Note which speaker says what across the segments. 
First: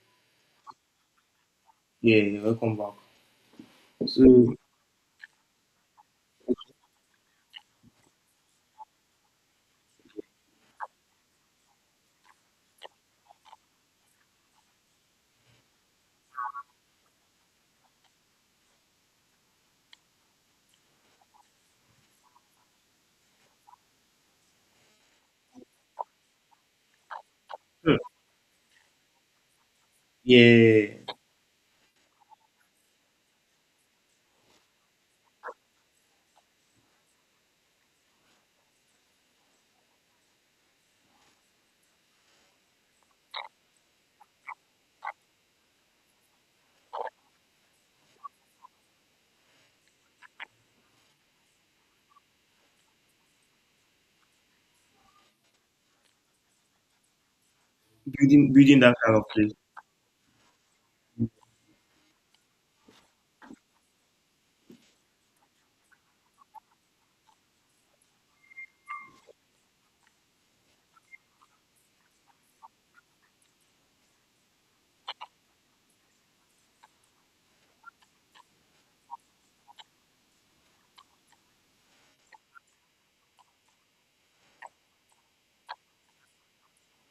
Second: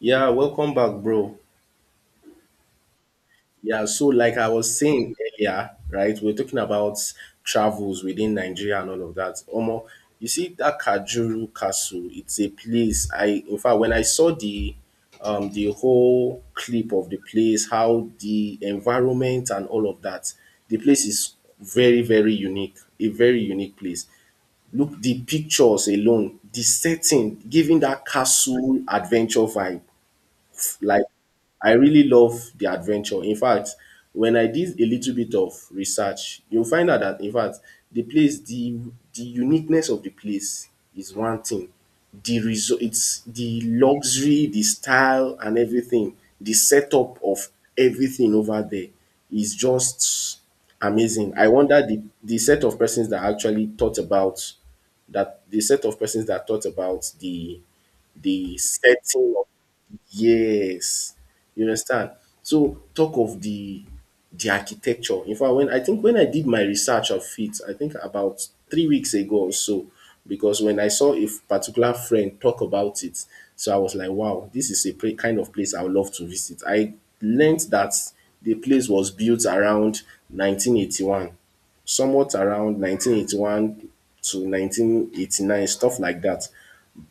Speaker 1: Yeah, welcome back, bro.
Speaker 2: Yeah, you're welcome back.
Speaker 1: Yeah, so like I
Speaker 2: So
Speaker 1: was saying earlier, right, we're talking about travels within Nigeria and all of that. Omo, you see that Kajuru Castle, it's a place I in fact when I saw the whole clip of the place, how the environment and all of that, the place is very, very unique, a very unique place. Look the pictures alone, the setting giving
Speaker 2: hmm,
Speaker 1: that castle adventure vibe
Speaker 2: yeah,
Speaker 1: like I really love the adventure. In fact, when I did a little bit of research, you'll find out that in fact the place, the uniqueness of the place is one thing. The result, it's the luxury, the style, and everything. The setup of everything over there is just amazing. I wonder the set of persons that actually thought about that, the set of persons that thought about
Speaker 2: building
Speaker 1: the
Speaker 2: building that kind of
Speaker 1: setting of.
Speaker 2: place.
Speaker 1: Yes, you understand. So talk of the architecture. In fact, when I did my research of it, I think about 3 weeks ago or so, because when I saw a particular friend talk about it, so I was like, wow, this is a kind of place I would love to visit. I learned that the place was built around 1981, somewhat around 1981 to 1989, stuff like that.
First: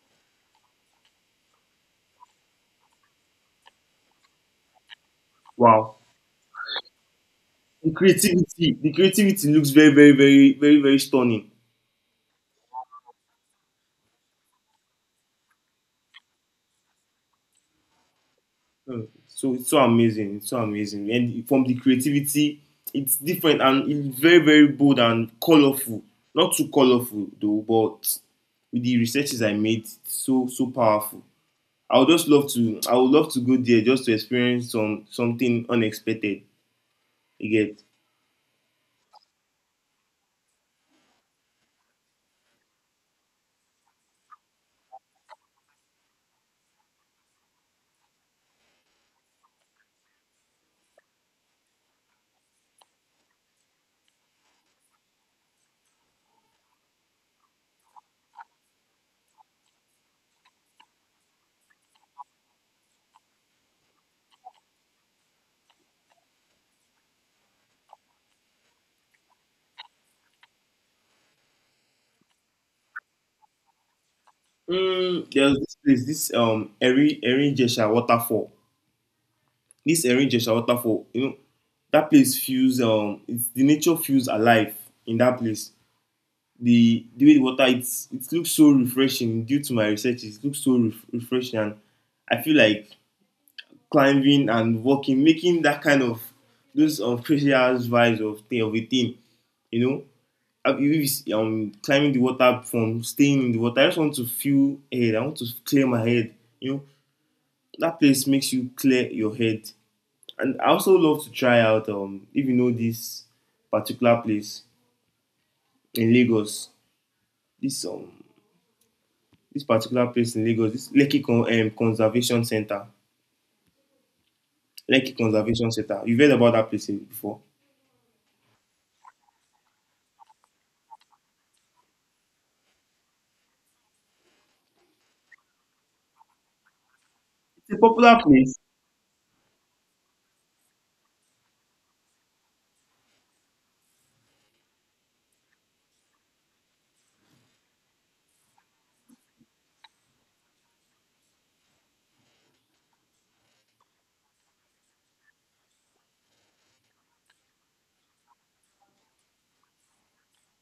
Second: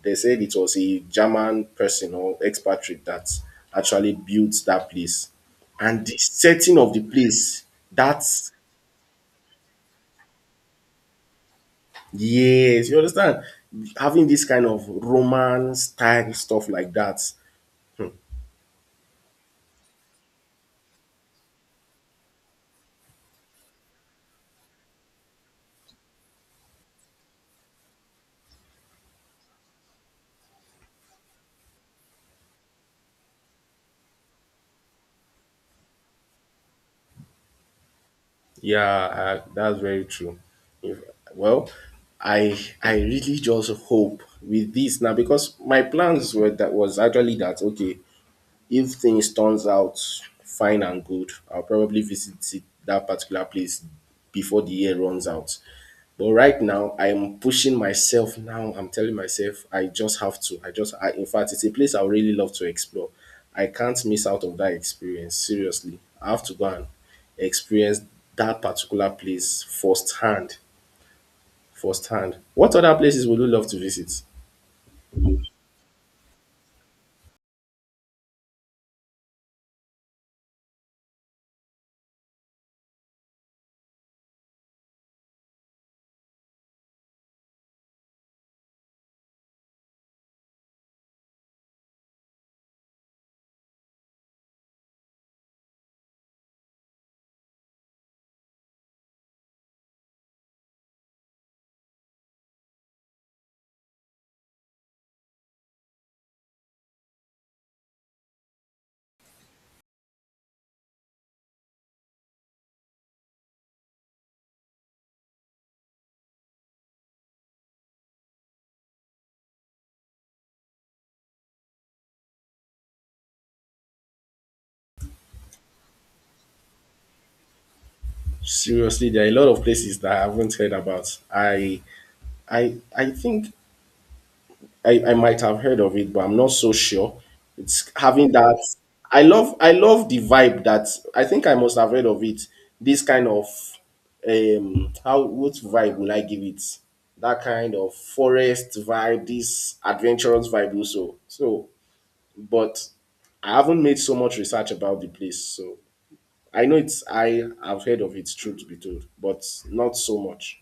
Speaker 1: They said it was a German person or expatriate that actually built that place.
Speaker 2: Wow.
Speaker 1: And the setting of the place, that's,
Speaker 2: The creativity looks very, very, very, very, very stunning.
Speaker 1: yes, you understand? Having this kind of Roman style stuff like that.
Speaker 2: Hmm, So it's so amazing. It's so amazing. And from the creativity, it's different and it's very, very bold and colorful. Not too colorful though, but with the researches I made, it's so powerful. I would love to go there just to experience something unexpected. You get
Speaker 1: Yeah, that's very true. If, well, I really just hope with this now, because my plans were that was actually that, okay, if things turns out fine and good, I'll probably visit it, that particular place, before the year runs out. But right now, I am pushing myself now. I'm telling myself I just have to. I just, I, in fact, it's a place I would really love to explore. I can't miss out on that experience. Seriously, I have to go and experience that particular place firsthand. Firsthand. What other places would you love to visit?
Speaker 2: There's this place, this Erinjesha waterfall. This Erinjesha waterfall, you know, that place feels it's the nature feels alive in that place. The way the water, it looks so refreshing due to my research, it looks so refreshing. And I feel like climbing and walking, making that kind of those crazy ass vibes of thing of a thing, you know. If it's climbing the water from staying in the water, I just want to feel ahead. I want to clear my head, you know that place makes you clear your head. And I also love to try out if you know this particular place in Lagos. This um this particular place in Lagos, this Conservation Center. Lekki Conservation Center. You've heard about that before.
Speaker 1: Seriously, there are a lot of places that I haven't heard about. I think I might have heard of it, but I'm not so sure.
Speaker 2: It's a
Speaker 1: It's
Speaker 2: popular
Speaker 1: having
Speaker 2: place.
Speaker 1: that. I love the vibe that I think I must have heard of it. This kind of how, what vibe will I give it? That kind of forest vibe, this adventurous vibe also. So, but I haven't made so much research about the place. So I know it's I have heard of it, truth be told, but not so much.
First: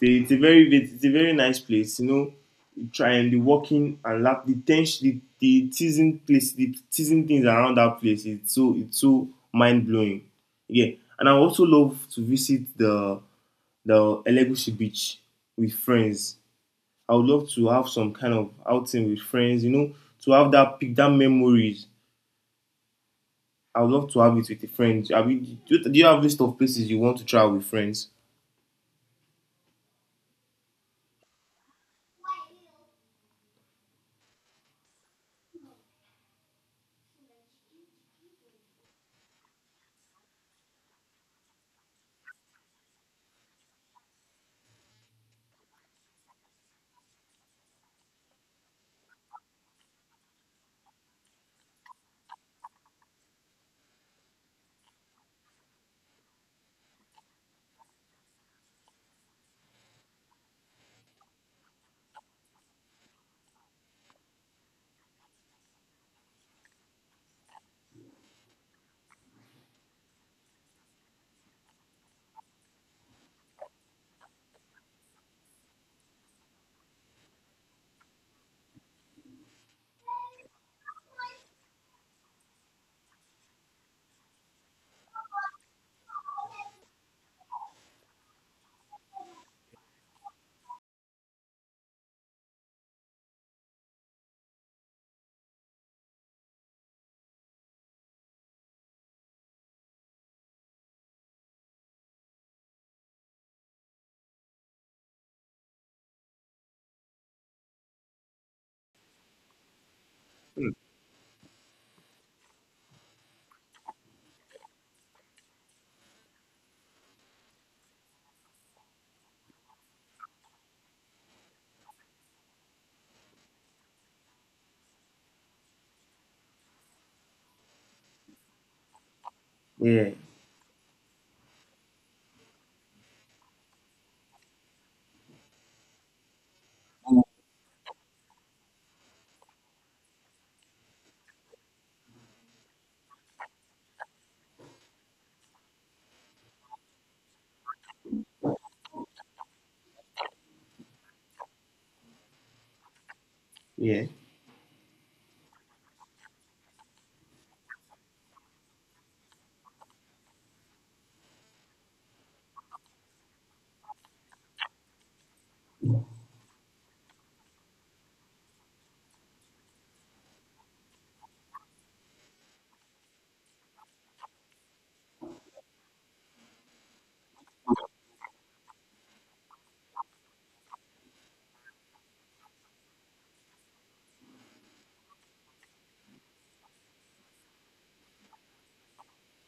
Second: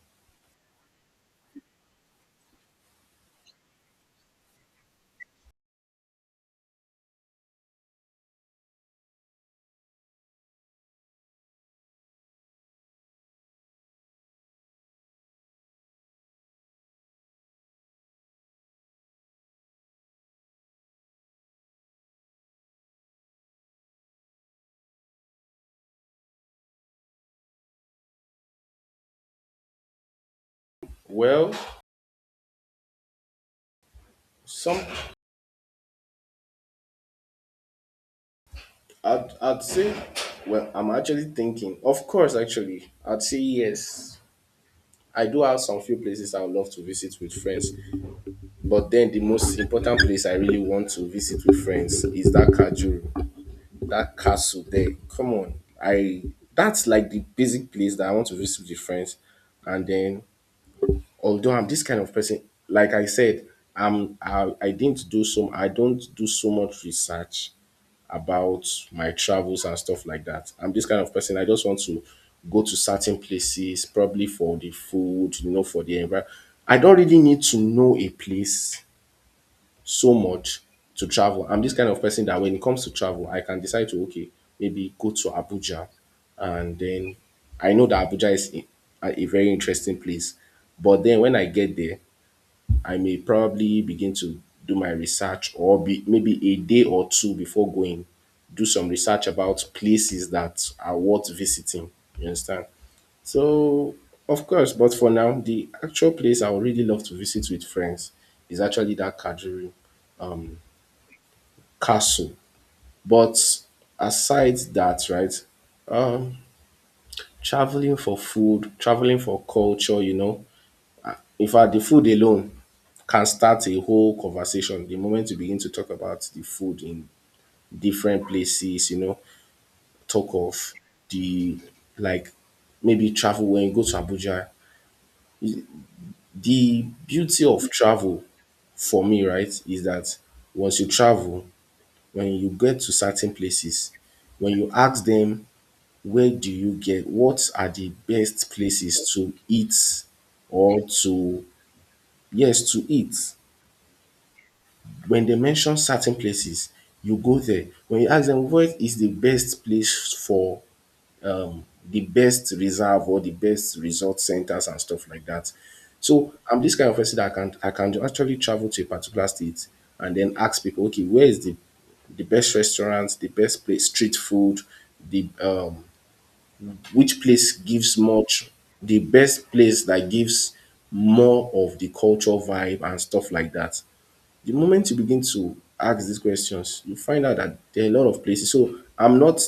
Speaker 2: It's a very it's a very nice place, you know. You try and the walking and lap the tension the teasing place the teasing things around that place it's so mind blowing. Yeah. And I also love to visit the Elegushi beach with friends. I would love to have some kind of outing with friends, you know, to have that pick that memories. I would love to have it with a friend. Do you have a list of places you want to travel with friends?
Speaker 1: Well, some I'd say, well, I'm actually thinking, of course, actually, I'd say yes. I do have some few places I would love to visit with friends, but then the most important place I really want to visit with friends is that Kajuru, that castle there. Come on, I that's like the basic place that I want to visit with friends. And then, although I'm this kind of person, like I said, I didn't do some I don't do so much research about my travels and stuff like that. I'm this kind of person. I just want to go to certain places, probably for the food, you know, for the environment. I don't really need to know a place so much to travel. I'm this kind of person that when it comes to travel, I can decide to, okay, maybe go to Abuja, and then I know that Abuja is a very interesting place. But then when I get there, I may probably begin to do my research, or be, maybe a day or two before going, do some research about places that are worth visiting. You understand? So, of course, but for now, the actual place I would really love to visit with friends is actually that Kajuru
Speaker 2: Mm.
Speaker 1: castle. But aside that, right, um, traveling for food, traveling for culture, you know, in fact, the food alone can start a whole conversation the moment you begin to talk about the food in different places, you know,
Speaker 2: Yeah,
Speaker 1: talk of the like maybe travel when you go to Abuja. The beauty of travel for me, right, is that once you travel, when you get to certain places, when you ask them where do you get what are the best places to eat or to, yes, to eat,
Speaker 2: yeah.
Speaker 1: when they mention certain places, you go there. When you ask them what is the best place for the best reserve or the best resort centers and stuff like that. So I'm this kind of person that I can actually travel to a particular state and then ask people, okay, where is the best restaurants, the best place, street food, the which place gives much, the best place that gives more of the culture vibe and stuff like that. The moment you begin to ask these questions, you find out that there are a lot of places. So I'm not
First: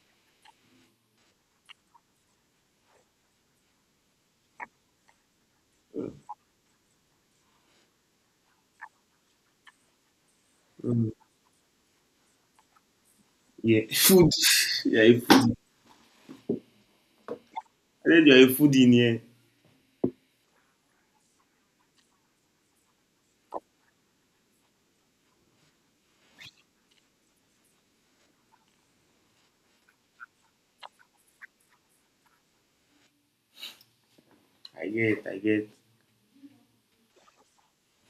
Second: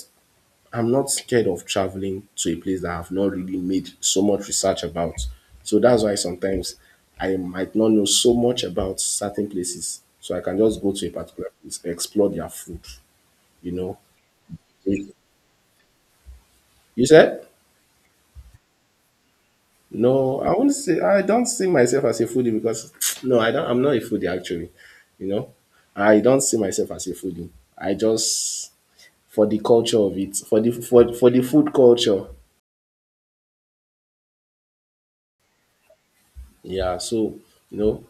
Speaker 1: I'm not scared of traveling to a place that I've not really made so much research about. So that's why sometimes I might not know so much about certain places. So I can just go to
Speaker 2: Mm,
Speaker 1: a particular place, explore their food, you
Speaker 2: yeah.
Speaker 1: know.
Speaker 2: Food, yeah,
Speaker 1: You
Speaker 2: a food.
Speaker 1: you said?
Speaker 2: I think you're a foodie in here.
Speaker 1: No, I won't say I don't see myself as a foodie because no, I'm not a foodie actually. You know? I don't see myself as a foodie. I just for the culture of it, for the for the food culture.
Speaker 2: I get, I get.
Speaker 1: Yeah, so you know,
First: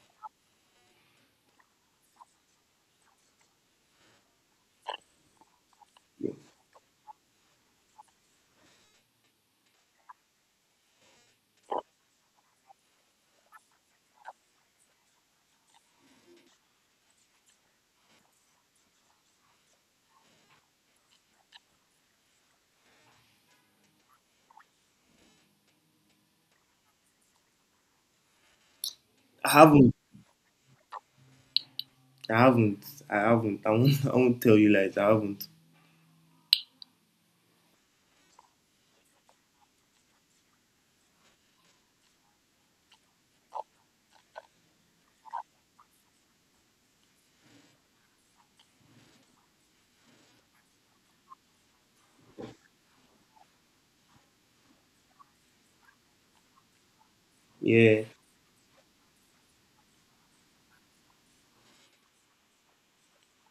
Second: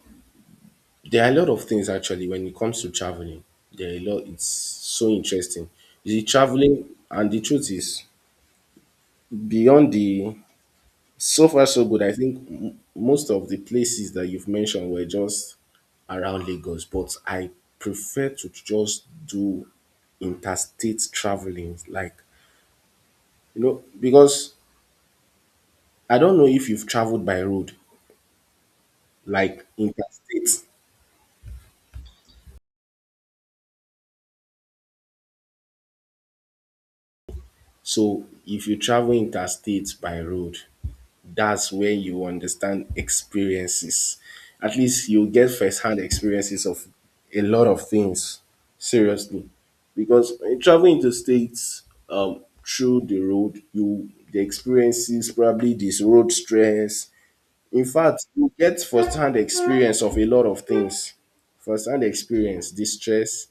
Speaker 1: there are a lot of things actually when it comes to traveling. There are a lot. It's so interesting. The
Speaker 2: Yeah.
Speaker 1: traveling and the truth is beyond the so far so good. I think most of the places that you've mentioned were just around Lagos, but I prefer to just do interstate traveling, like you know, because I don't know if you've traveled by road,
Speaker 2: I
Speaker 1: like
Speaker 2: haven't,
Speaker 1: interstate.
Speaker 2: I haven't, I haven't. I won't, I won't tell you lies. I haven't.
Speaker 1: So if you travel interstate by road, that's where you understand experiences. At least you get first hand experiences of a lot of things. Seriously. Because when you travel interstate through the road, you the experiences, probably this road stress. In
Speaker 2: Yeah.
Speaker 1: fact, you get first hand experience of a lot of things. First hand experience, distress,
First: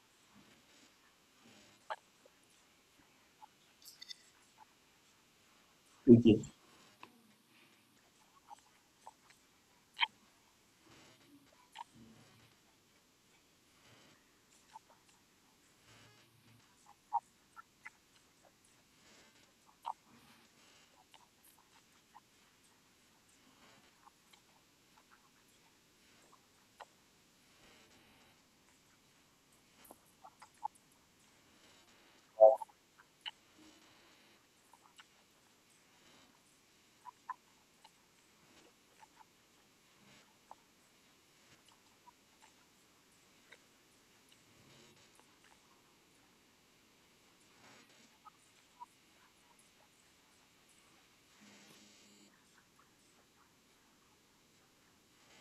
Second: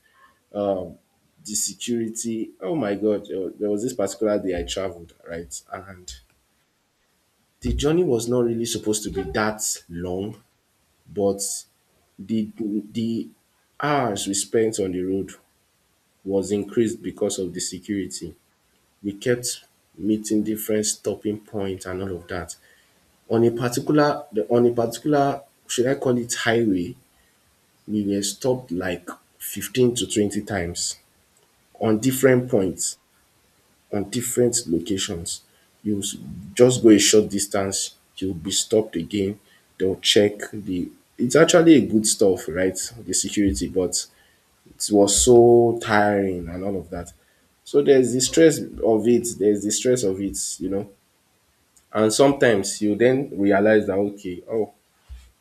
Speaker 1: um the security. Oh my God, there was this particular day I traveled, right? And
Speaker 2: Okay.
Speaker 1: the journey was not really supposed to be that long, but the the hours we spent on the road was increased because of the security. We kept meeting different stopping points and all of that. On a particular, on a particular, should I call it highway, we were stopped like 15 to 20 times on different points, on different locations. You just go a short distance, you'll be stopped again. They'll check the. It's actually a good stuff, right? The security, but it was so tiring and all of that. So there's the stress of it. There's the stress of it, you know. And sometimes you then realize that, okay, oh,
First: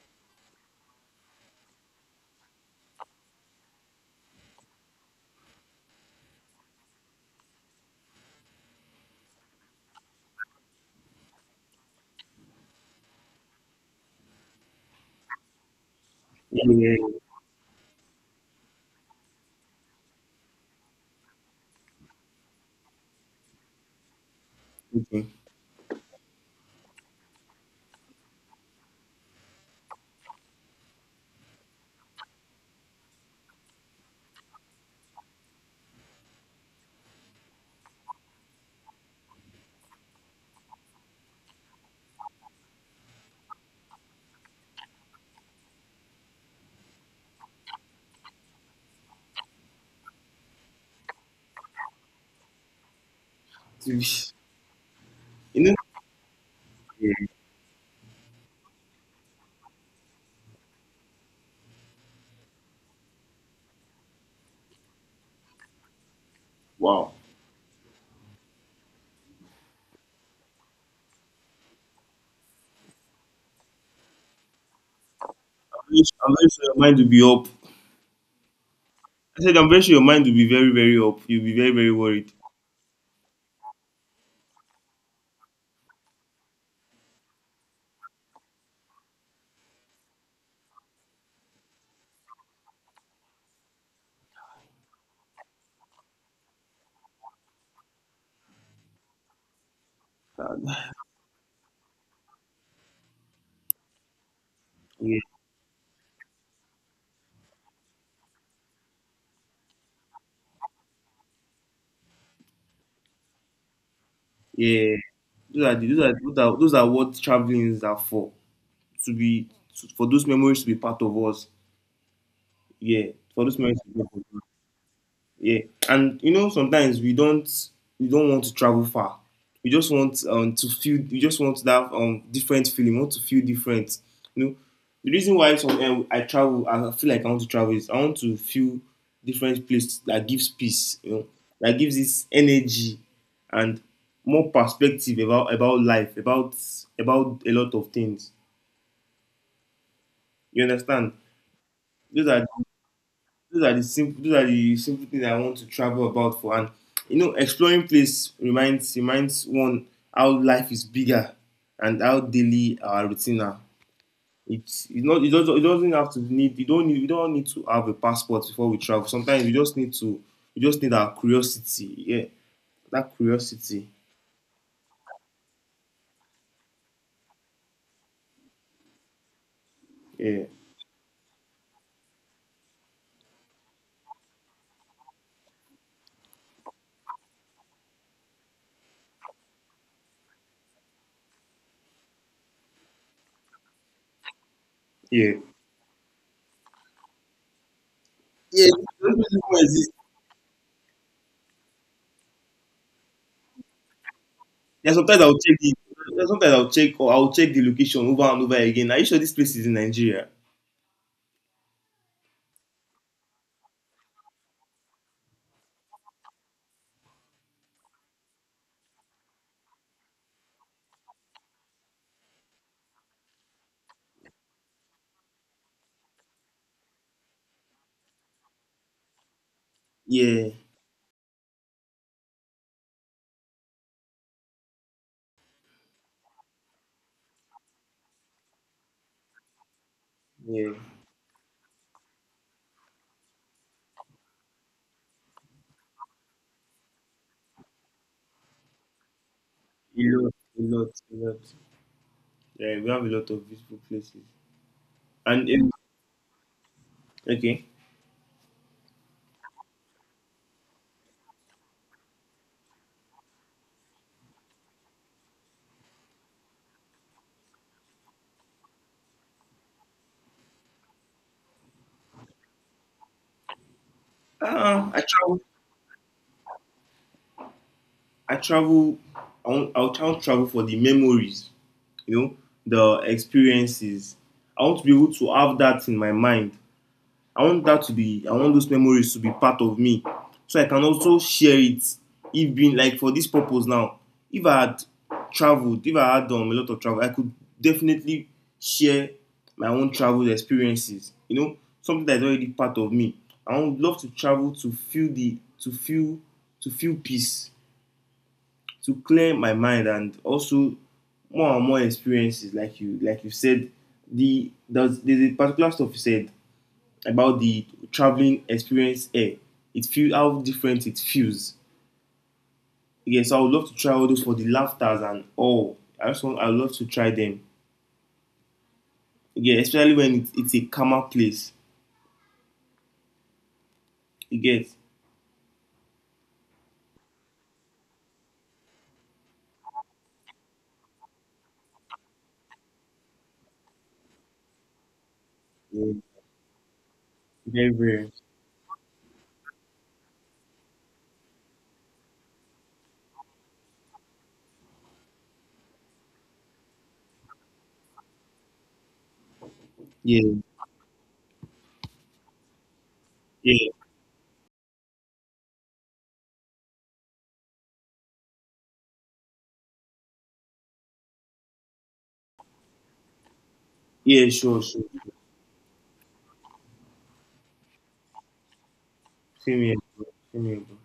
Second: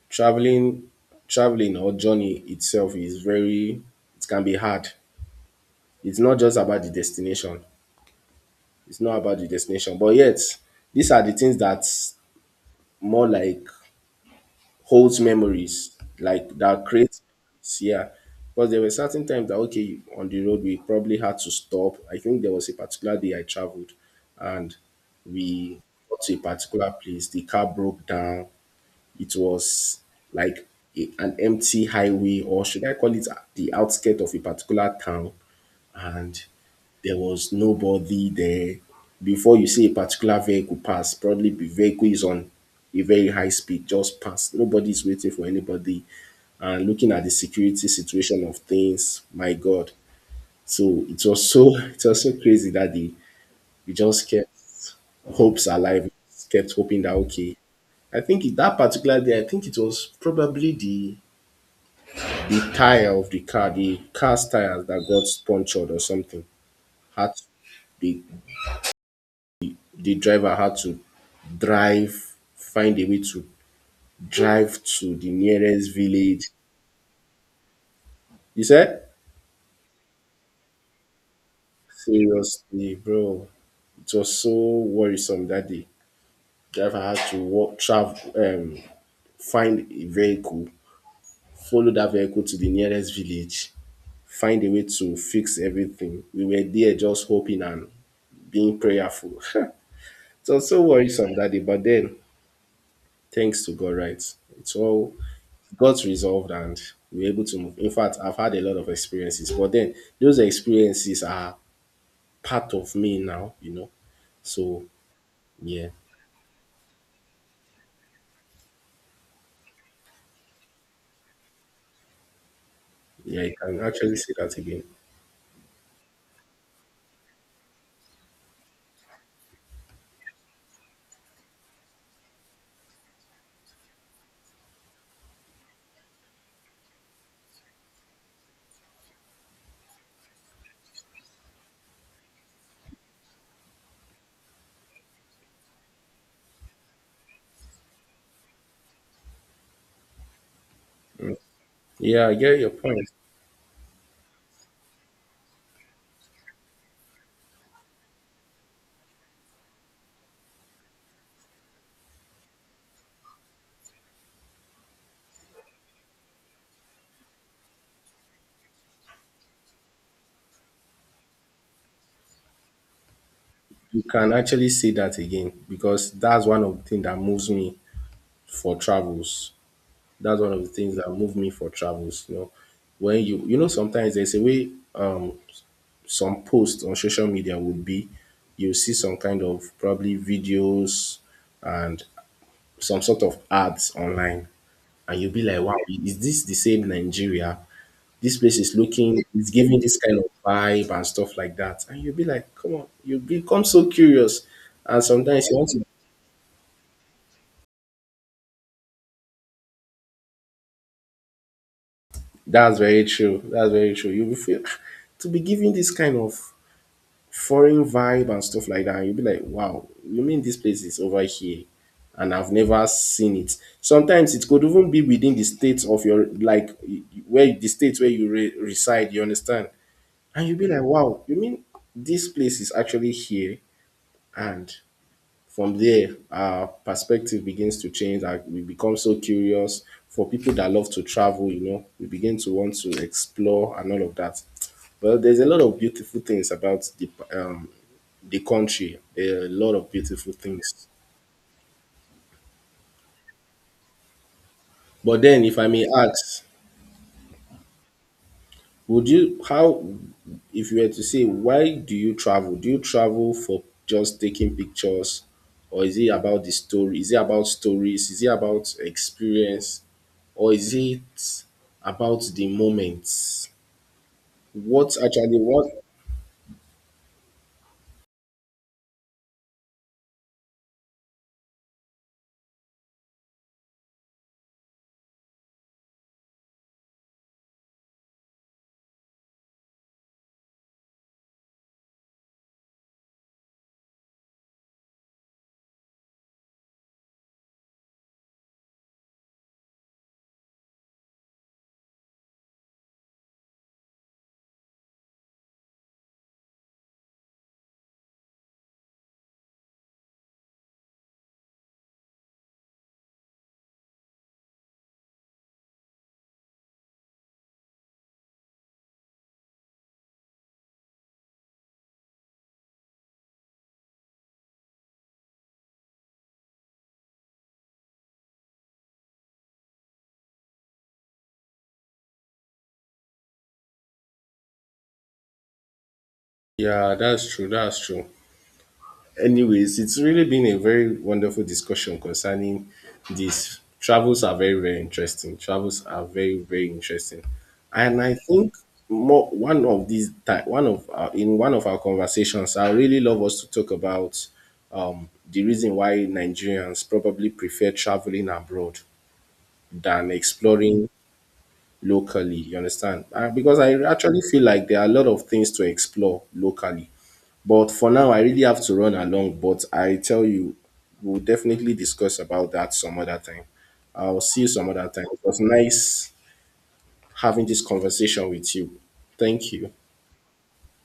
Speaker 1: traveling, traveling or journey itself is very. It can be hard. It's not just about the destination. It's not about the destination. But yet, these are the things that more like holds memories, like
Speaker 2: Yeah,
Speaker 1: that create
Speaker 2: yeah,
Speaker 1: yeah. Because there were certain times that okay, on the road we probably had to stop. I think there was a particular day I traveled and
Speaker 2: yeah. Okay.
Speaker 1: we got to a particular place, the car broke down. It was like a, an empty highway, or should I call it the outskirt of a particular town? And there was nobody there. Before you see a particular vehicle pass, probably the vehicle is on a very high speed, just pass. Nobody's waiting for anybody. And looking at the security situation of things, my God. So it was so it was so crazy that day. We just kept
Speaker 2: You
Speaker 1: hopes
Speaker 2: know.
Speaker 1: alive, kept hoping that
Speaker 2: Yeah.
Speaker 1: okay. I think that particular day, I think it was probably the tire of the car, the car's tires that got punctured or something.
Speaker 2: Wow.
Speaker 1: Had they the driver had to drive, find a way to drive to the nearest
Speaker 2: I'm very
Speaker 1: village.
Speaker 2: sure your mind will be up.
Speaker 1: You said?
Speaker 2: I said, I'm very sure your mind will be very, very up. You'll be very, very worried.
Speaker 1: Seriously, bro. It was so worrisome that day. Driver had to walk, travel, find a vehicle, follow that vehicle to the nearest village, find a way to fix everything. We were there just hoping and being prayerful. It was
Speaker 2: Uh,
Speaker 1: so worrisome that day, but then thanks to God, right? It's all
Speaker 2: yeah,
Speaker 1: got resolved and we were able to move. In fact, I've had a lot of experiences, but then those experiences are part of me now, you know. So
Speaker 2: yeah. Those are,
Speaker 1: yeah,
Speaker 2: those are what traveling is are for. To be to, for those memories to be part of us. Yeah,
Speaker 1: yeah,
Speaker 2: for
Speaker 1: you
Speaker 2: those
Speaker 1: can
Speaker 2: memories to be part
Speaker 1: actually say
Speaker 2: of us.
Speaker 1: that again.
Speaker 2: Yeah, and you know sometimes we don't want to travel far. We just want to feel. We just want that different feeling. We want to feel different. You know, the reason why some eh, I travel, I feel like I want to travel is I want to feel different place that gives peace. You know, that gives this energy and more perspective about life, about a lot of things. You understand?
Speaker 1: Yeah,
Speaker 2: Those
Speaker 1: I
Speaker 2: are
Speaker 1: get your point.
Speaker 2: those are the simple those are the simple things I want to travel about for. And you know exploring place reminds one how life is bigger and how daily our routine are. It doesn't have to need you don't need we don't need to have a passport before we travel. Sometimes we just need our curiosity. Yeah. That curiosity.
Speaker 1: You can actually say that again because that's one of the things that moves me for travels. That's
Speaker 2: Yeah.
Speaker 1: one of the things that move me for travels. You know, when you know sometimes there's a way some posts on social media would be you see some kind of probably videos and some sort of ads online, and you'll
Speaker 2: Yeah.
Speaker 1: be like, wow, is this the same Nigeria? This place
Speaker 2: Yeah,
Speaker 1: is
Speaker 2: it
Speaker 1: looking, it's
Speaker 2: does
Speaker 1: giving
Speaker 2: exist.
Speaker 1: this kind of vibe and stuff like that. And you'll be like, come on, you become so curious.
Speaker 2: Yeah,
Speaker 1: And
Speaker 2: sometimes I'll
Speaker 1: sometimes you
Speaker 2: check
Speaker 1: want
Speaker 2: the
Speaker 1: to,
Speaker 2: yeah, sometimes I'll check the location over and over again. Are you sure this place is in Nigeria?
Speaker 1: that's very true. That's very true. You'll be feel, to be giving this kind of foreign vibe and stuff like that. And you'll be like, wow, you mean this place is over here? And I've never seen it. Sometimes it could even be within the state of your, like, where the state where you reside, you understand? And
Speaker 2: Yeah.
Speaker 1: you'll be like, wow, you mean this place is actually here? And from there, our perspective begins to change. Like we become so curious. For people that
Speaker 2: Yeah.
Speaker 1: love to travel, you know, we begin to want to explore and all of that. Well, there's a lot of beautiful things about the country. There are a lot of
Speaker 2: A
Speaker 1: beautiful
Speaker 2: lot, a
Speaker 1: things.
Speaker 2: lot, a lot. Yeah, we have a lot of beautiful places.
Speaker 1: But then,
Speaker 2: And
Speaker 1: if I may ask,
Speaker 2: okay,
Speaker 1: would you, how, if you were to say, why do you travel? Do you travel for just taking pictures, or is it about the story? Is it about stories? Is it about experience, or is it about the moments? What
Speaker 2: I
Speaker 1: actually,
Speaker 2: travel.
Speaker 1: what?
Speaker 2: I travel. I want to travel for the memories. You know, the experiences. I want to be able to have that in my mind. I want those memories to be part of me. So I can also share it. If being like for this purpose now, if I had traveled, if I had done a lot of travel, I could definitely share my own travel experiences. You know, something that's already part of me. I would love to travel to feel to feel peace, to clear my mind and also more and more experiences like you said there's a particular stuff you said about the traveling experience air. It feels how different it feels. Yes, yeah, so I would love to try all those for the laughters and all. I just want I would love to try them. Yeah, especially it's a calmer place. You get
Speaker 1: Yeah, that's true. That's true. Anyways, it's really been a very wonderful discussion concerning this. Travels are very, very interesting. Travels
Speaker 2: yeah.
Speaker 1: are very, very interesting.
Speaker 2: Very
Speaker 1: And
Speaker 2: very
Speaker 1: I think more one of these time, one of our, in one of our conversations, I really love us to talk about the reason why Nigerians probably prefer traveling abroad than
Speaker 2: yeah,
Speaker 1: exploring locally. You understand? Because I
Speaker 2: yeah,
Speaker 1: actually feel like there are a lot of things to explore locally but for now, I really have to run along. But I tell you, we'll definitely discuss about that some other time. I'll
Speaker 2: yeah,
Speaker 1: see you
Speaker 2: sure,
Speaker 1: some
Speaker 2: sure,
Speaker 1: other time.
Speaker 2: sure.
Speaker 1: It was nice having this conversation with you. Thank
Speaker 2: Same
Speaker 1: you.
Speaker 2: here, bro. Same here, bro.